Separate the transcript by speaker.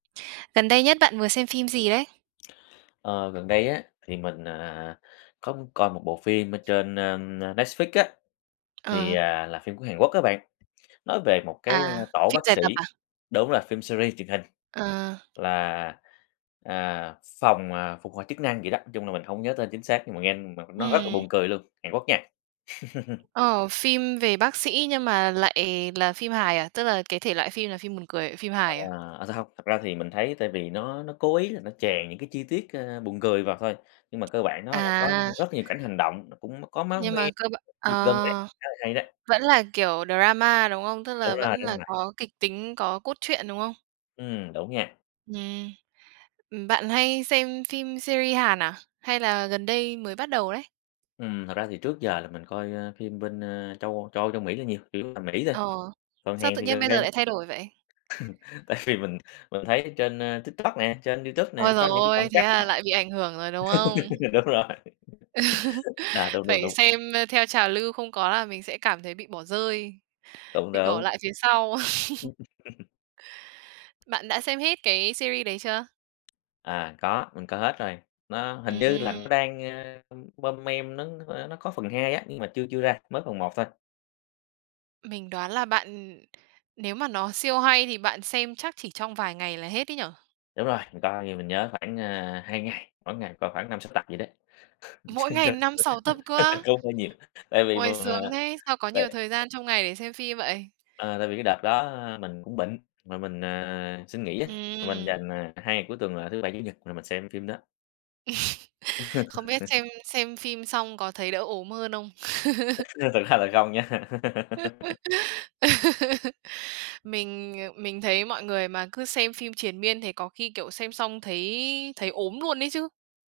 Speaker 1: Gần đây nhất bạn vừa xem phim gì đấy?
Speaker 2: Ờ, gần đây á thì mình, à, à, à, có muốn coi một bộ phim ở trên, na, ưm, na, Netflix á. Thì,
Speaker 1: À.
Speaker 2: à, là phim của Hàn Quốc á bạn, nói về một cái,
Speaker 1: À,
Speaker 2: a, tổ
Speaker 1: phim
Speaker 2: bác
Speaker 1: dài
Speaker 2: sĩ,
Speaker 1: tập à?
Speaker 2: đúng rồi phim series truyền hình.
Speaker 1: À.
Speaker 2: Là, à, phòng, à, phục hồi chức năng vậy đó, nói chung là mình hông nhớ tên chính xác nhưng mà nghe mà nó rất là
Speaker 1: Ừm.
Speaker 2: buồn cười luôn, Hàn Quốc nha.
Speaker 1: Ờ, phim về bác sĩ nhưng mà lại là phim hài à? Tức là cái thể loại phim là phim buồn cười, phim
Speaker 2: Ờ,
Speaker 1: hài à?
Speaker 2: à ra hông, thật ra thì mình thấy tại vì nó nó cố ý là nó chèn những cái chi tiết, ơ, buồn cười vào thôi, nhưng mà cơ bản nó là có
Speaker 1: À.
Speaker 2: rất nhiều cảnh hành động, mà cũng có máu
Speaker 1: Nhưng
Speaker 2: me,
Speaker 1: mà cơ b
Speaker 2: giật gân đấy,
Speaker 1: ờ,
Speaker 2: khá là hay đấy.
Speaker 1: vẫn là kiểu drama, đúng không? Tức là
Speaker 2: Đúng rồi,
Speaker 1: vẫn
Speaker 2: đúng
Speaker 1: là
Speaker 2: rồi.
Speaker 1: có kịch tính, có cốt truyện, đúng không?
Speaker 2: Ừm, đúng nha.
Speaker 1: Nhè. Ừm, bạn hay xem phim series Hàn à? Hay là gần đây mới bắt đầu đấy?
Speaker 2: Ừm. Thật ra thì trước giờ là mình coi phim bên, ơ, châu Âu châu Âu, châu Mỹ là nhiều, chủ yếu là Mỹ thôi,
Speaker 1: Ờ.
Speaker 2: còn
Speaker 1: Sao
Speaker 2: Hàn
Speaker 1: tự
Speaker 2: thì
Speaker 1: nhiên
Speaker 2: gần
Speaker 1: bây giờ
Speaker 2: đây.
Speaker 1: lại thay đổi vậy?
Speaker 2: Tại vì mình mình thấy ở trên, a, TikTok nè, trên Youtube
Speaker 1: Ôi,
Speaker 2: nè, có
Speaker 1: giời
Speaker 2: những cái đoạn
Speaker 1: ôi, thế
Speaker 2: cắt
Speaker 1: là
Speaker 2: á.
Speaker 1: lại bị ảnh hưởng rồi, đúng không?
Speaker 2: Đúng rồi. Đó, đúng, đúng,
Speaker 1: Phải
Speaker 2: đúng.
Speaker 1: xem, ơ, theo trào lưu không có là mình sẽ cảm thấy bị bỏ rơi,
Speaker 2: Cũng
Speaker 1: bị bỏ
Speaker 2: đúng.
Speaker 1: lại phía sau. Bạn đã xem hết cái series đấy chưa?
Speaker 2: À, có, mình coi hết rồi, nó hình
Speaker 1: Ừm,
Speaker 2: như là
Speaker 1: ừm.
Speaker 2: nó đang, ơ, ưm, mon men nó, ơ, nó có phần 2 á, nhưng mà chưa chưa ra, mới phần 1 thôi.
Speaker 1: Mình đoán là bạn, ừm nếu mà nó siêu hay thì bạn xem chắc chỉ trong vài ngày là hết ấy nhỉ?
Speaker 2: Đúng rồi, mình coi thì mình nhớ khoảng, ơ, 2 ngày, mỗi ngày coi khoảng 5-6 tập vậy đó,
Speaker 1: Mỗi ngày
Speaker 2: [unintelligible]
Speaker 1: 5-6 tập cơ á?
Speaker 2: cũng hơi nhiều, tại vì
Speaker 1: Ôi,
Speaker 2: mình mình, à,
Speaker 1: sướng thế, sao có nhiều
Speaker 2: tại
Speaker 1: thời gian trong ngày để xem phim vậy?
Speaker 2: À, tại vì cái đợt đó mình cũng bệnh mà mình, à, xin nghỉ á, mình
Speaker 1: Ừm.
Speaker 2: dành, à, 2 ngày cuối tuần là thứ Bảy, Chủ nhật rồi mình xem phim đó.
Speaker 1: Không biết xem xem phim xong có thấy đỡ ốm hơn không?
Speaker 2: Ừ, nhưng thực ra là không nha.
Speaker 1: Mình, ờ, mình thấy mọi người mà cứ xem phim triền miên thế có khi, kiểu, xem xong thấy thấy ốm luôn ấy chứ.